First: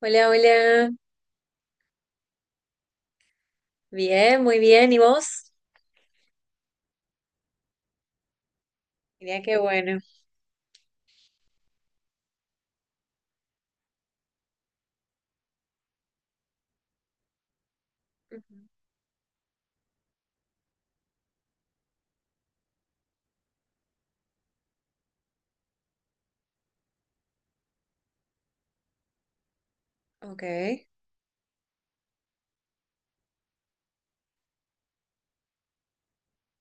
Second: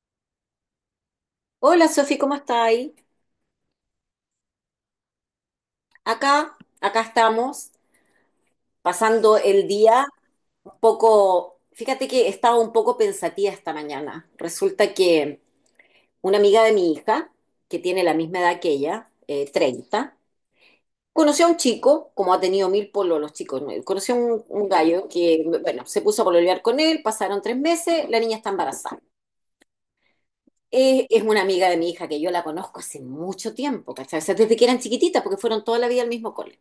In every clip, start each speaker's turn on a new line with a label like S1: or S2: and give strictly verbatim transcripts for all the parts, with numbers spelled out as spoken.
S1: Hola, hola.
S2: Hola Sofi, ¿cómo estáis?
S1: Bien, muy bien. ¿Y vos?
S2: Acá, acá estamos, pasando
S1: Mira qué
S2: el
S1: bueno.
S2: día un poco, fíjate que estaba un poco pensativa esta mañana. Resulta que una amiga de mi hija, que tiene la misma edad
S1: Ujú.
S2: que ella, eh, treinta, conoció a un chico, como ha tenido mil polos los chicos, ¿no? Conoció a un, un gallo que, bueno, se puso a pololear con él, pasaron tres meses, la niña está embarazada.
S1: Ok.
S2: Eh, es una amiga de mi hija que yo la conozco hace mucho tiempo, ¿cachai? O sea, desde que eran chiquititas, porque fueron toda la vida al mismo cole.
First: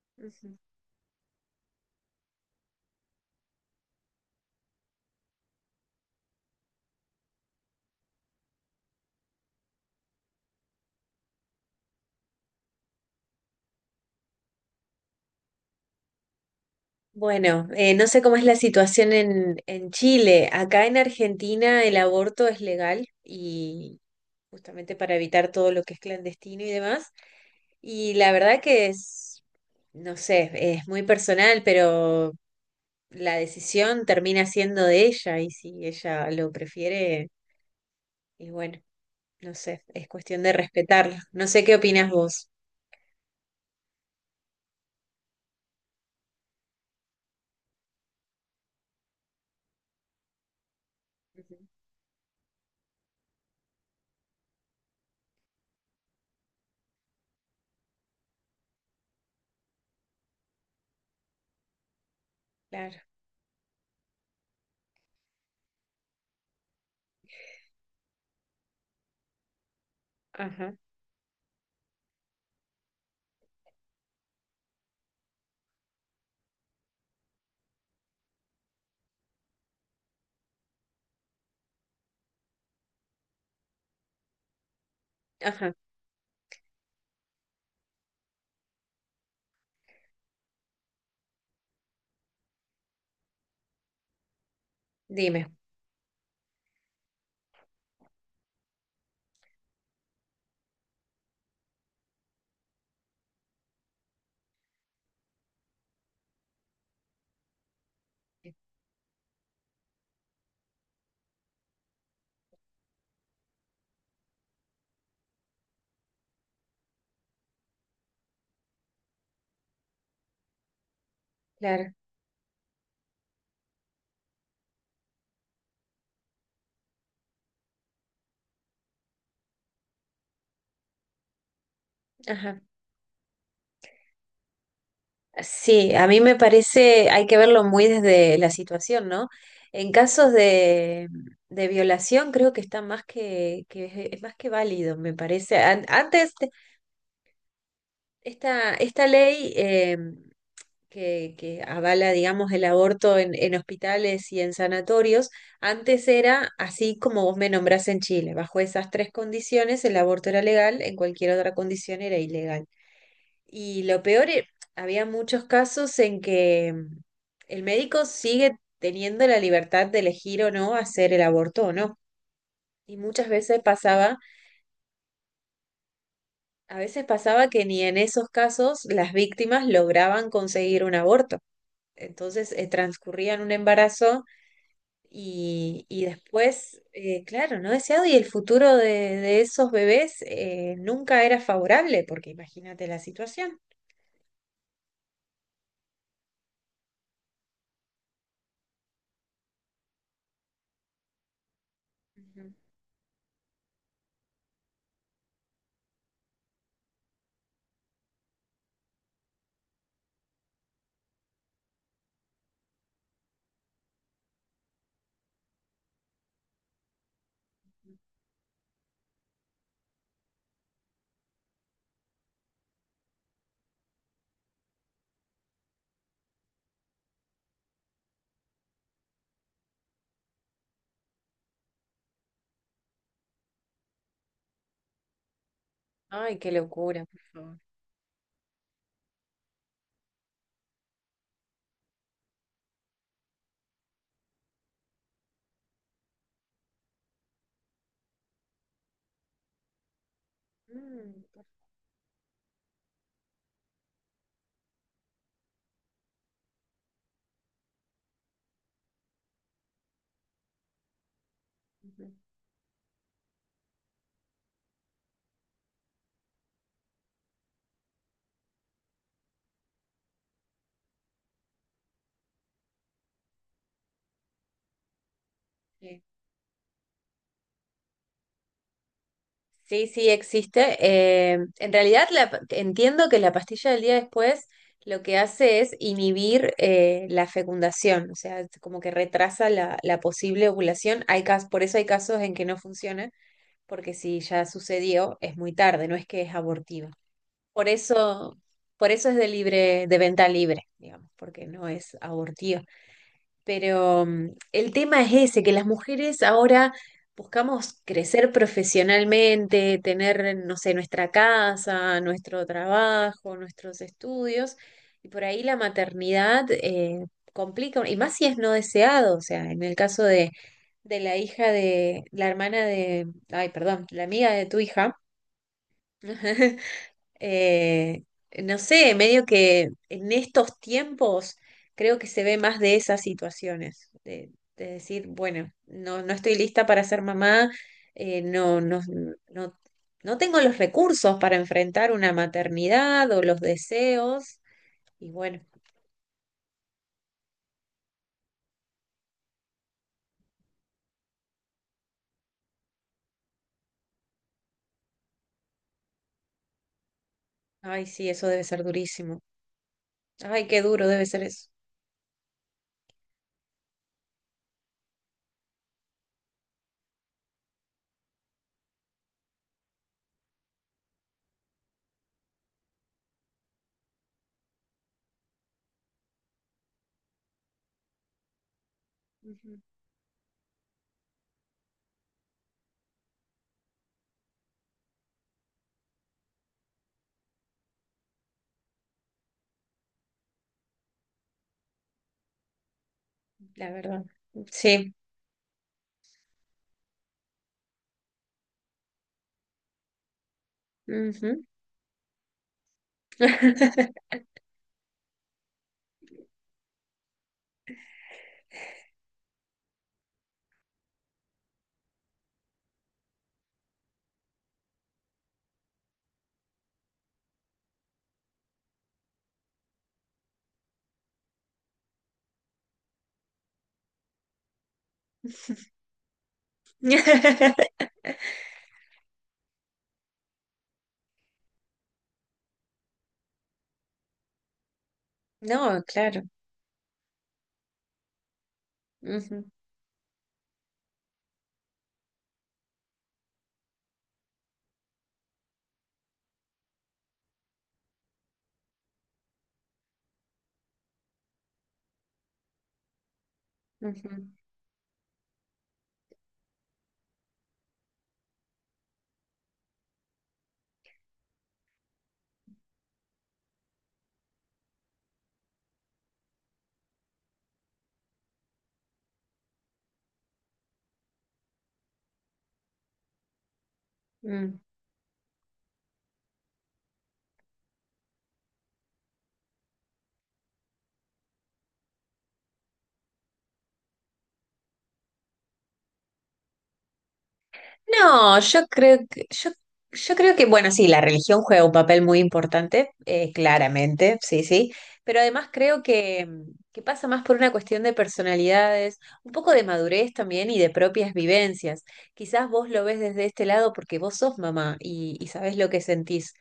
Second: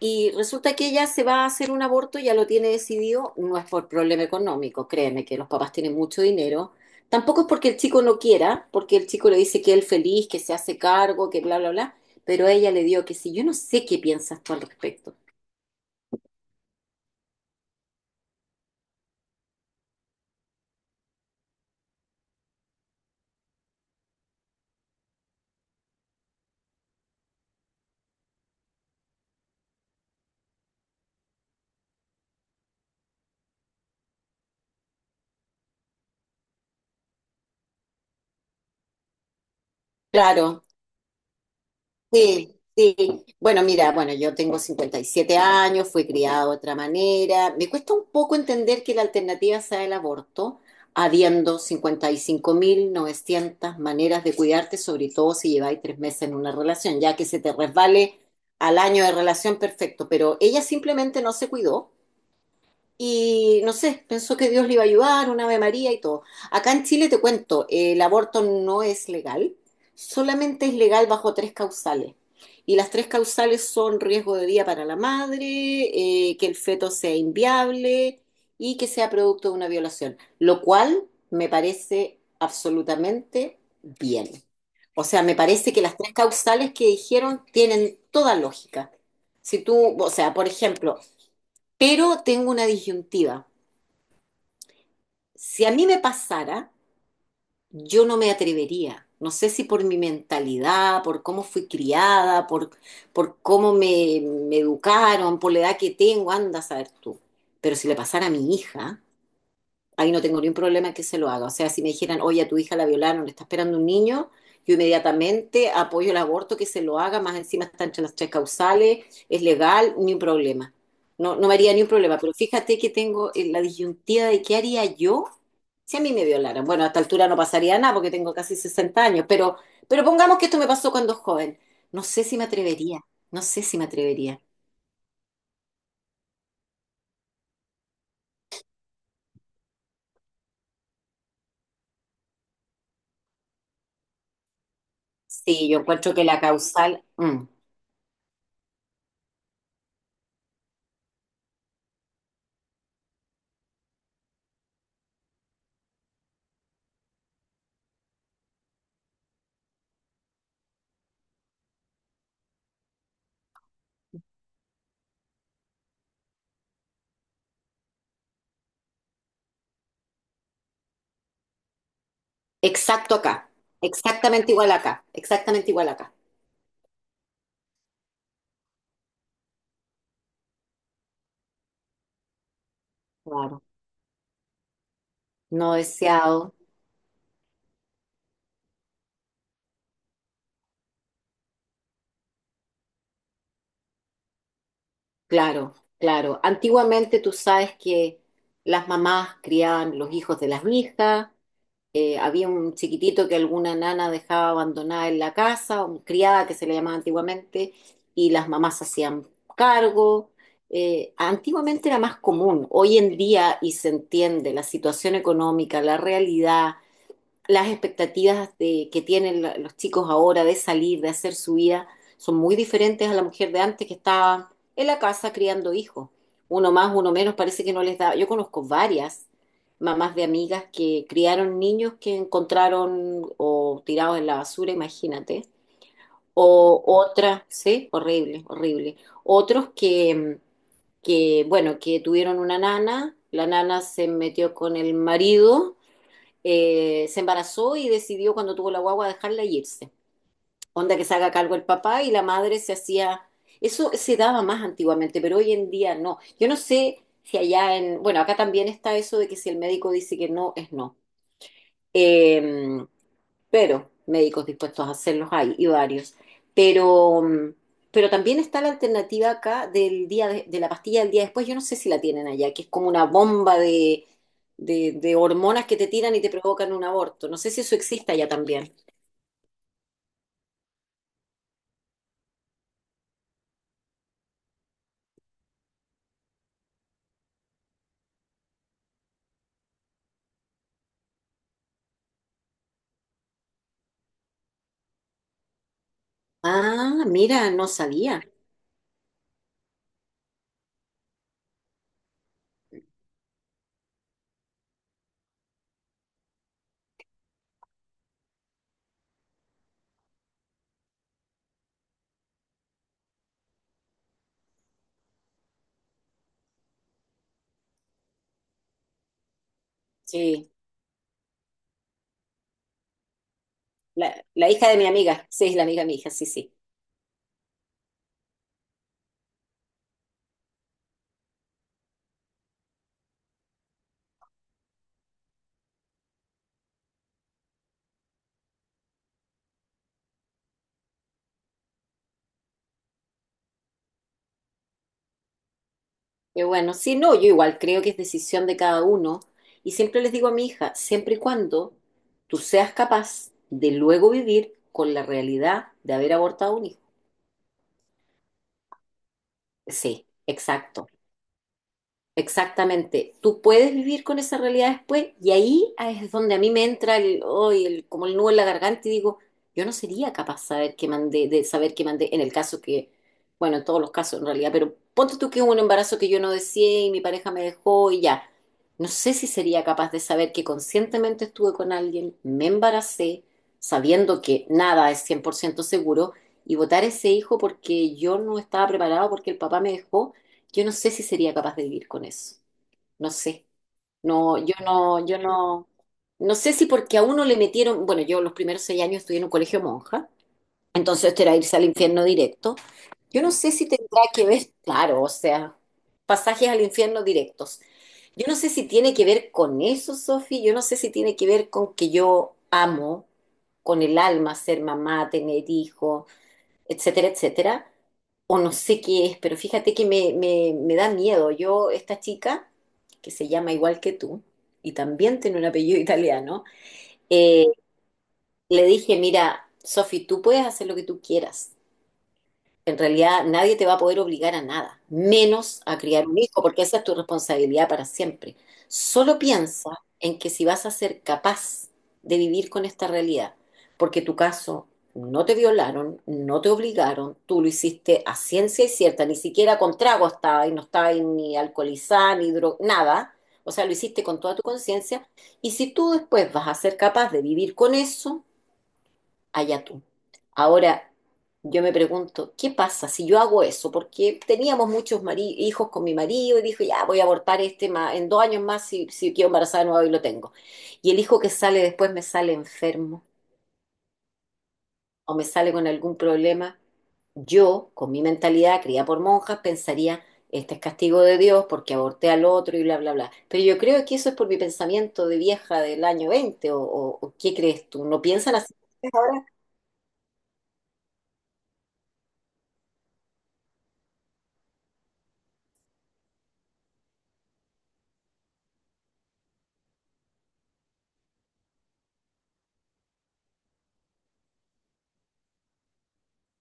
S2: Y
S1: Ujú.
S2: resulta que ella se va a hacer un aborto, ya lo tiene decidido, no es por problema económico, créeme que los papás tienen mucho dinero. Tampoco es porque el chico no quiera, porque el chico le dice que él feliz, que se hace cargo, que bla, bla, bla, pero ella le dio que sí. Yo no sé qué piensas tú al respecto.
S1: Bueno, eh, no sé cómo es la situación en, en Chile. Acá en Argentina el aborto es legal y justamente para evitar todo lo que es clandestino y demás. Y la verdad que es, no sé, es muy personal, pero la decisión termina siendo de ella y si ella lo prefiere, y bueno, no sé, es cuestión de
S2: Claro.
S1: respetarla. No sé qué opinás vos.
S2: Sí, sí. Bueno, mira, bueno, yo tengo cincuenta y siete años, fui criada de otra manera. Me cuesta un poco entender que la alternativa sea el aborto,
S1: Ujú.
S2: habiendo cincuenta y cinco mil novecientas maneras de cuidarte, sobre todo si lleváis tres meses en una relación, ya que se te resbale al año de relación, perfecto. Pero ella simplemente no se cuidó
S1: Claro.
S2: y no sé, pensó que Dios le iba a ayudar, un Ave María y todo. Acá en Chile te cuento, eh, el aborto no es legal, solamente es
S1: Ajá.
S2: legal bajo tres causales. Y las tres causales son riesgo de vida para la madre, eh, que el feto sea inviable y que sea producto de una violación, lo cual me parece absolutamente bien. O sea, me parece
S1: Ajá.
S2: que las tres causales que dijeron tienen toda lógica. Si tú, o sea, por ejemplo, pero tengo una disyuntiva.
S1: Dime.
S2: Si a mí me pasara, yo no me atrevería. No sé si por mi mentalidad, por cómo fui criada, por, por cómo me, me educaron, por la edad que tengo, anda a saber tú. Pero si le pasara a mi hija, ahí no tengo ningún problema que se lo haga. O sea, si me dijeran, oye, a tu hija la violaron, le está esperando un niño, yo inmediatamente apoyo el aborto, que se lo haga, más encima está entre las tres causales, es legal, ni un problema. No, no me haría ni un
S1: Claro.
S2: problema, pero fíjate que tengo eh, la disyuntiva de qué haría yo si a mí me violaran. Bueno, a esta altura no pasaría nada porque tengo casi sesenta años, pero, pero pongamos que esto me pasó cuando joven. No sé si me
S1: Ajá.
S2: atrevería, no sé si me atrevería.
S1: Sí, a mí me parece, hay que verlo muy desde la situación, ¿no? En casos de, de violación creo que está más que, que- es más que válido, me parece.
S2: Sí, yo
S1: An-
S2: encuentro que
S1: Antes,
S2: la causal, mm.
S1: esta, esta ley em, que, que avala, digamos, el aborto en, en hospitales y en sanatorios, antes era así como vos me nombrás en Chile. Bajo esas tres condiciones, el aborto era legal, en cualquier otra condición era ilegal. Y lo peor, e- había muchos casos en que mm, el médico sigue teniendo la libertad de elegir o no hacer el aborto o no. Y
S2: Exacto
S1: muchas
S2: acá,
S1: veces pasaba,
S2: exactamente igual acá, exactamente igual acá.
S1: a veces pasaba que ni en esos casos las víctimas lograban conseguir un aborto. Entonces, eh, transcurrían un
S2: Claro,
S1: embarazo.
S2: no
S1: Y, y
S2: deseado,
S1: después, eh, claro, no deseado, y el futuro de, de esos bebés eh, nunca era favorable, porque imagínate la situación.
S2: claro, claro. Antiguamente tú sabes que las mamás criaban los hijos de las hijas, eh, había
S1: Ujú.
S2: un chiquitito que alguna nana dejaba abandonada en la casa, un criada que se le llamaba antiguamente, y las mamás se hacían cargo. Eh, antiguamente era más común, hoy en día, y se entiende, la situación económica, la realidad las expectativas de, que tienen la- los chicos ahora de salir, de hacer su vida, son muy diferentes a la mujer de antes que estaba en la casa criando hijos. Uno más, uno menos, parece que no les da. Yo conozco varias mamás de amigas que criaron niños que encontraron o tirados en la basura, imagínate.
S1: Ay, qué
S2: O
S1: locura, por
S2: otras,
S1: favor.
S2: sí, horrible, horrible. Otros que, que, bueno, que tuvieron una nana, la nana se metió con el marido eh, se embarazó y decidió cuando tuvo la guagua dejarla y irse. Onda que se
S1: Mm,
S2: haga
S1: por
S2: cargo el papá y la madre se hacía... Eso se daba más antiguamente, pero hoy en día no. Yo no sé si allá en... Bueno, acá también está eso de que si el médico dice que no, es no.
S1: favor.
S2: Eh, pero médicos dispuestos a hacerlos hay, y varios. Pero, mm, pero también está la alternativa acá del día de, de la pastilla del día después, yo no sé si la tienen allá, que es como una bomba de, de, de hormonas que te
S1: Sí,
S2: tiran y te provocan un aborto. No sé si eso existe allá también.
S1: sí, sí, existe. Eh, en realidad la pa- entiendo que la pastilla del día después lo que hace es inhibir eh, la fecundación, o sea, es como que retrasa la, la posible ovulación. Hay cas- por eso hay casos en que no funciona porque si ya sucedió, es muy tarde, no es que es abortiva.
S2: Ah, mira,
S1: Por
S2: no sabía.
S1: eso, por eso es de libre, de venta libre, digamos, porque no es abortiva. Pero mm, el tema es ese, que las mujeres ahora buscamos crecer profesionalmente, tener, no sé, nuestra casa, nuestro trabajo, nuestros estudios, y por ahí la maternidad eh, complica, y más si es no deseado, o sea, en el caso de,
S2: Sí,
S1: de la hija de, la hermana de, ay, perdón, la
S2: la,
S1: amiga de
S2: la
S1: tu
S2: hija de mi
S1: hija.
S2: amiga, sí, la amiga de mi hija, sí, sí.
S1: Eh, no sé, medio que en estos tiempos creo que se ve más de esas situaciones, de, de decir, bueno, no, no estoy lista para ser mamá, eh, no, no, no, no tengo los recursos para enfrentar una maternidad o los deseos, y bueno,
S2: Qué bueno, sí, no, yo igual creo que es decisión de cada uno. Y siempre les digo a mi hija, siempre y cuando tú seas capaz de luego vivir con la realidad de haber abortado un hijo.
S1: ay, sí, eso debe ser durísimo.
S2: Sí,
S1: Ay, qué duro
S2: exacto.
S1: debe ser eso.
S2: Exactamente. Tú puedes vivir con esa realidad después y ahí es donde a mí me entra el, oh, el como el nudo en la garganta y digo, yo no sería capaz saber que mandé, de saber que mandé en el caso que, bueno, en todos los casos en realidad, pero ponte tú que hubo un embarazo que yo no deseé y mi pareja me dejó y ya. No sé si
S1: Ujú.
S2: sería capaz de saber que conscientemente estuve con alguien, me embaracé, sabiendo que nada es cien por ciento seguro y botar ese hijo porque yo no estaba preparado porque el papá me dejó, yo no sé si sería capaz de vivir con eso. No sé.
S1: La verdad.
S2: No, yo
S1: Sí.
S2: no, yo no. No sé si porque a uno le metieron. Bueno, yo los primeros seis años estudié en un colegio monja, entonces esto era
S1: Ujú.
S2: irse al infierno directo. Yo no sé si tendrá que ver, claro, o sea, pasajes al infierno directos. Yo no sé si tiene que ver con eso, Sofi. Yo no sé si tiene que ver con que yo amo con el alma ser mamá, tener hijos, etcétera, etcétera, o no sé qué es, pero fíjate que me, me, me da miedo. Yo, esta chica, que se llama igual que tú, y también tiene un apellido italiano, eh, le dije, mira, Sofi, tú puedes hacer lo que tú quieras. En realidad nadie te va a poder obligar a nada, menos a
S1: No,
S2: criar un
S1: claro.
S2: hijo, porque esa es tu responsabilidad para siempre. Solo
S1: Ujú,
S2: piensa en que si vas a ser capaz de vivir con esta realidad, porque tu caso no te violaron, no te obligaron, tú lo hiciste a ciencia y cierta, ni siquiera con trago estaba y no estaba ahí ni alcoholizada, ni dro nada, o sea, lo hiciste
S1: ujú,
S2: con toda tu conciencia, y si tú después vas a ser capaz de vivir con eso, allá tú. Ahora, yo me pregunto, ¿qué pasa si yo hago eso? Porque teníamos muchos mari- hijos con mi marido y dijo, ya voy a abortar este ma- en dos años más si, si quedo embarazada de nuevo y lo tengo. Y el hijo que sale después me sale enfermo
S1: mm.
S2: o me sale con algún problema. Yo, con mi mentalidad criada por monjas, pensaría, este es castigo de Dios porque aborté al otro y bla, bla, bla. Pero yo creo que eso es por mi pensamiento de vieja del año veinte o, o- o ¿qué crees tú? ¿No piensan
S1: No,
S2: así
S1: yo creo
S2: ahora?
S1: que, yo, yo creo que, bueno, sí, la religión juega un papel muy importante, eh, claramente, sí, sí, pero además creo que, que pasa más por una cuestión de personalidades, un poco de madurez también y de propias vivencias. Quizás vos lo ves desde este lado porque vos sos mamá y, y sabés lo que sentís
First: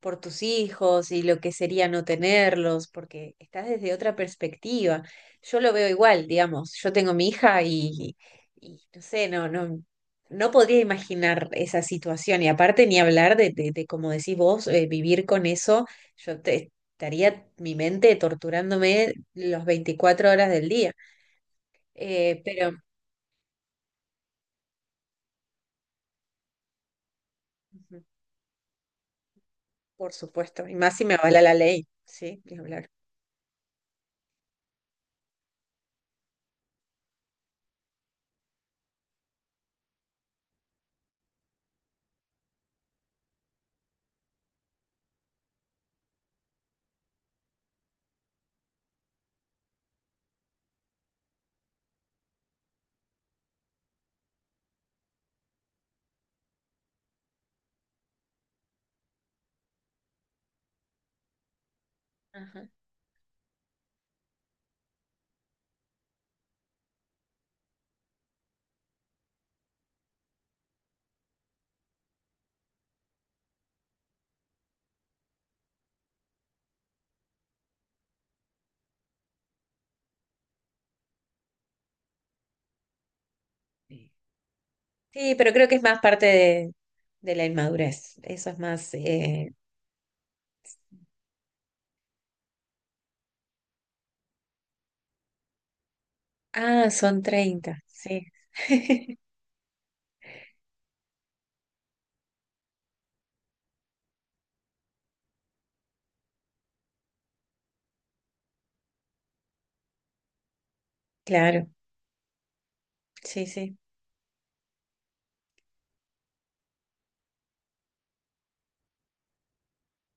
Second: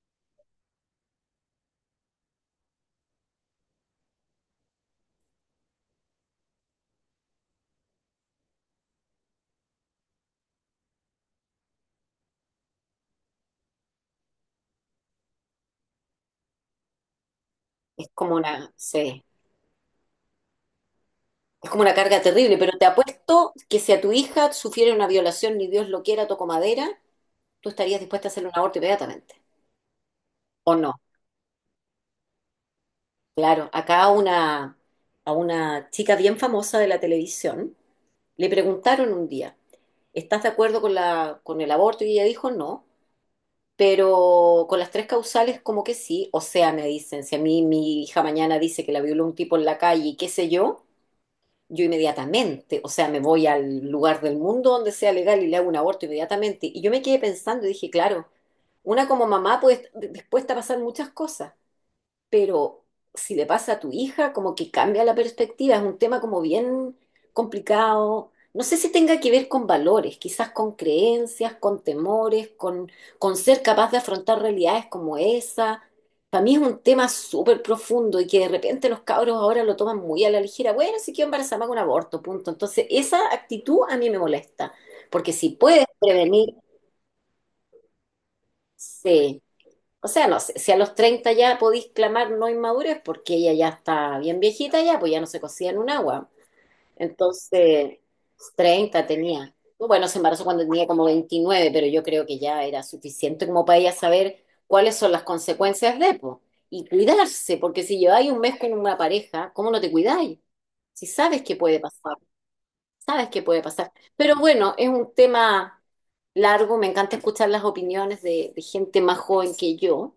S1: por tus hijos y lo que sería no tenerlos, porque estás desde otra perspectiva. Yo lo veo igual, digamos, yo tengo mi hija y y no sé, no, no. No podría imaginar esa situación y aparte ni hablar de, de, de, como decís vos, eh, vivir con eso, yo te- estaría mi
S2: Es
S1: mente
S2: como una...
S1: torturándome
S2: Sí.
S1: las veinticuatro horas del día.
S2: Es como una carga
S1: Eh,
S2: terrible,
S1: pero,
S2: pero te apuesto que si a tu hija sufriera una violación, ni Dios lo quiera, toco madera, tú estarías
S1: ujú,
S2: dispuesta a hacerle un aborto inmediatamente.
S1: por supuesto, y
S2: ¿O no?
S1: más si me avala la ley, ¿sí? Ni hablar.
S2: Claro, acá a una, a una chica bien famosa de la televisión le preguntaron un día, ¿estás de acuerdo con la, con el aborto? Y ella dijo no, pero con las tres causales como que sí. O sea, me dicen, si a mí mi hija mañana dice que la violó un tipo en la calle y qué sé yo, yo inmediatamente, o sea, me voy al lugar del mundo donde sea legal y le hago un aborto inmediatamente. Y yo me quedé pensando y dije, claro, una como mamá puede estar dispuesta a pasar muchas cosas,
S1: Ajá.
S2: pero si le pasa a tu hija, como que cambia la perspectiva, es un tema como bien complicado. No sé si tenga que ver con valores, quizás con creencias, con temores, con, con ser capaz de afrontar realidades como esa. Para mí es un tema súper profundo y que de repente los cabros ahora lo toman muy a la ligera. Bueno, si quiero embarazarme hago un aborto, punto. Entonces, esa actitud a mí
S1: Sí.
S2: me molesta, porque
S1: Sí,
S2: si
S1: pero creo que es
S2: puedes
S1: más parte
S2: prevenir,
S1: de, de la inmadurez, eso es más...
S2: sí.
S1: eh,
S2: O sea, no sé, si a los treinta ya podéis clamar no inmadurez, porque ella ya está bien viejita ya, pues ya no se cocía en un agua.
S1: ah, son treinta
S2: Entonces,
S1: sí,
S2: treinta tenía. Bueno, se embarazó cuando tenía como veintinueve, pero yo creo que ya era suficiente como para ella saber cuáles son las consecuencias de, pues. Y cuidarse, porque si lleváis un mes con una pareja, ¿cómo no te cuidáis? Si sabes que
S1: claro,
S2: puede pasar. Sabes qué
S1: sí,
S2: puede
S1: sí.
S2: pasar. Pero bueno, es un tema largo. Me encanta escuchar las opiniones de, de gente más joven que yo,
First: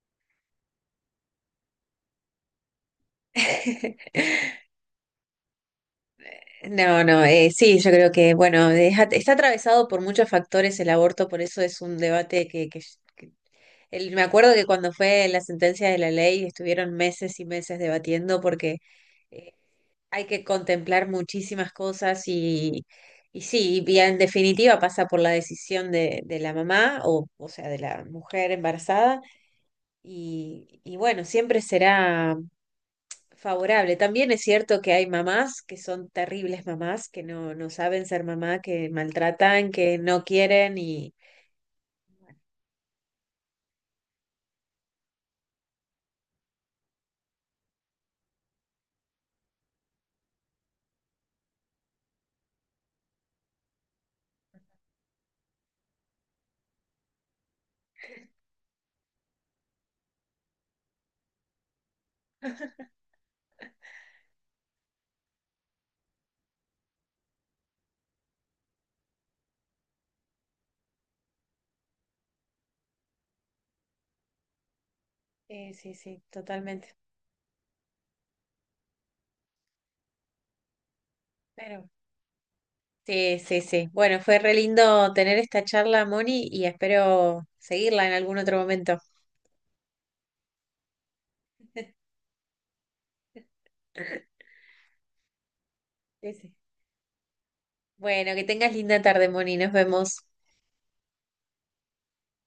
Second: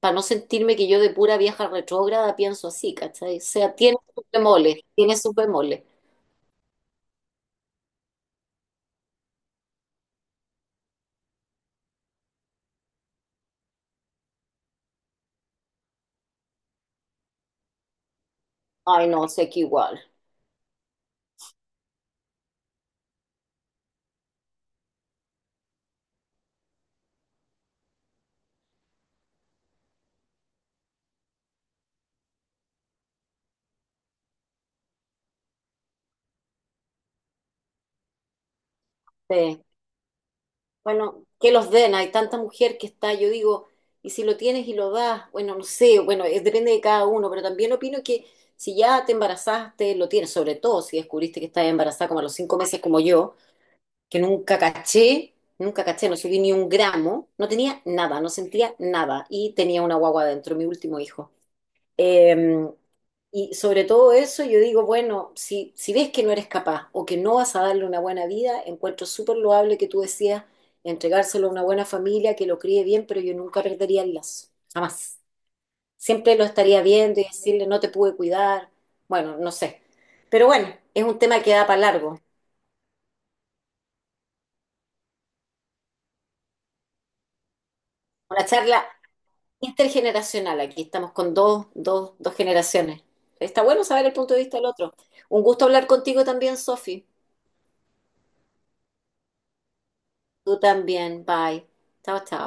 S2: para no sentirme que yo de pura vieja retrógrada pienso así, ¿cachai? O sea, tiene sus bemoles, tiene sus bemoles.
S1: No, no, eh, sí, yo creo que, bueno, deja- está atravesado por muchos factores el aborto, por eso es un debate que, que- que- el- me acuerdo que cuando fue la sentencia de la ley estuvieron meses y meses debatiendo porque
S2: Ay, no, sé
S1: eh,
S2: que igual.
S1: hay que contemplar muchísimas cosas y, y sí, y en definitiva pasa por la decisión de, de la mamá o, o sea, de la mujer embarazada y, y bueno, siempre será favorable. También es cierto que hay mamás que son terribles mamás, que no, no saben ser mamá, que
S2: Sí.
S1: maltratan, que no quieren y...
S2: Bueno, que los den. Hay tanta mujer que está, yo digo, y si lo tienes y lo das, bueno, no sé, bueno, es- depende de cada uno, pero también opino que si ya te embarazaste, lo tienes, sobre todo si descubriste que estás embarazada como a los cinco meses como yo. Que nunca caché, nunca caché, no subí ni un gramo, no tenía nada, no sentía nada y tenía una guagua dentro, mi último hijo. Eh, y sobre todo eso yo digo, bueno, si, si ves que no eres capaz o que no vas a darle una buena vida, encuentro súper loable que tú decías entregárselo a una buena familia que lo críe bien, pero yo nunca perdería el lazo, jamás.
S1: Eh, sí, sí,
S2: Siempre lo estaría
S1: totalmente.
S2: viendo y decirle, no te pude cuidar, bueno, no sé. Pero bueno, es un tema que da para
S1: Pero...
S2: largo.
S1: Sí, sí, sí. Bueno, fue re lindo tener esta charla, Moni, y espero seguirla en algún
S2: Una
S1: otro
S2: charla,
S1: momento.
S2: intergeneracional, aquí estamos con dos, dos, dos generaciones. Está bueno saber el punto de vista del otro. Un gusto hablar contigo
S1: Sí, sí.
S2: también, Sofi.
S1: Bueno, que tengas linda tarde, Moni. Nos vemos.
S2: Tú también, bye. Chao, chao.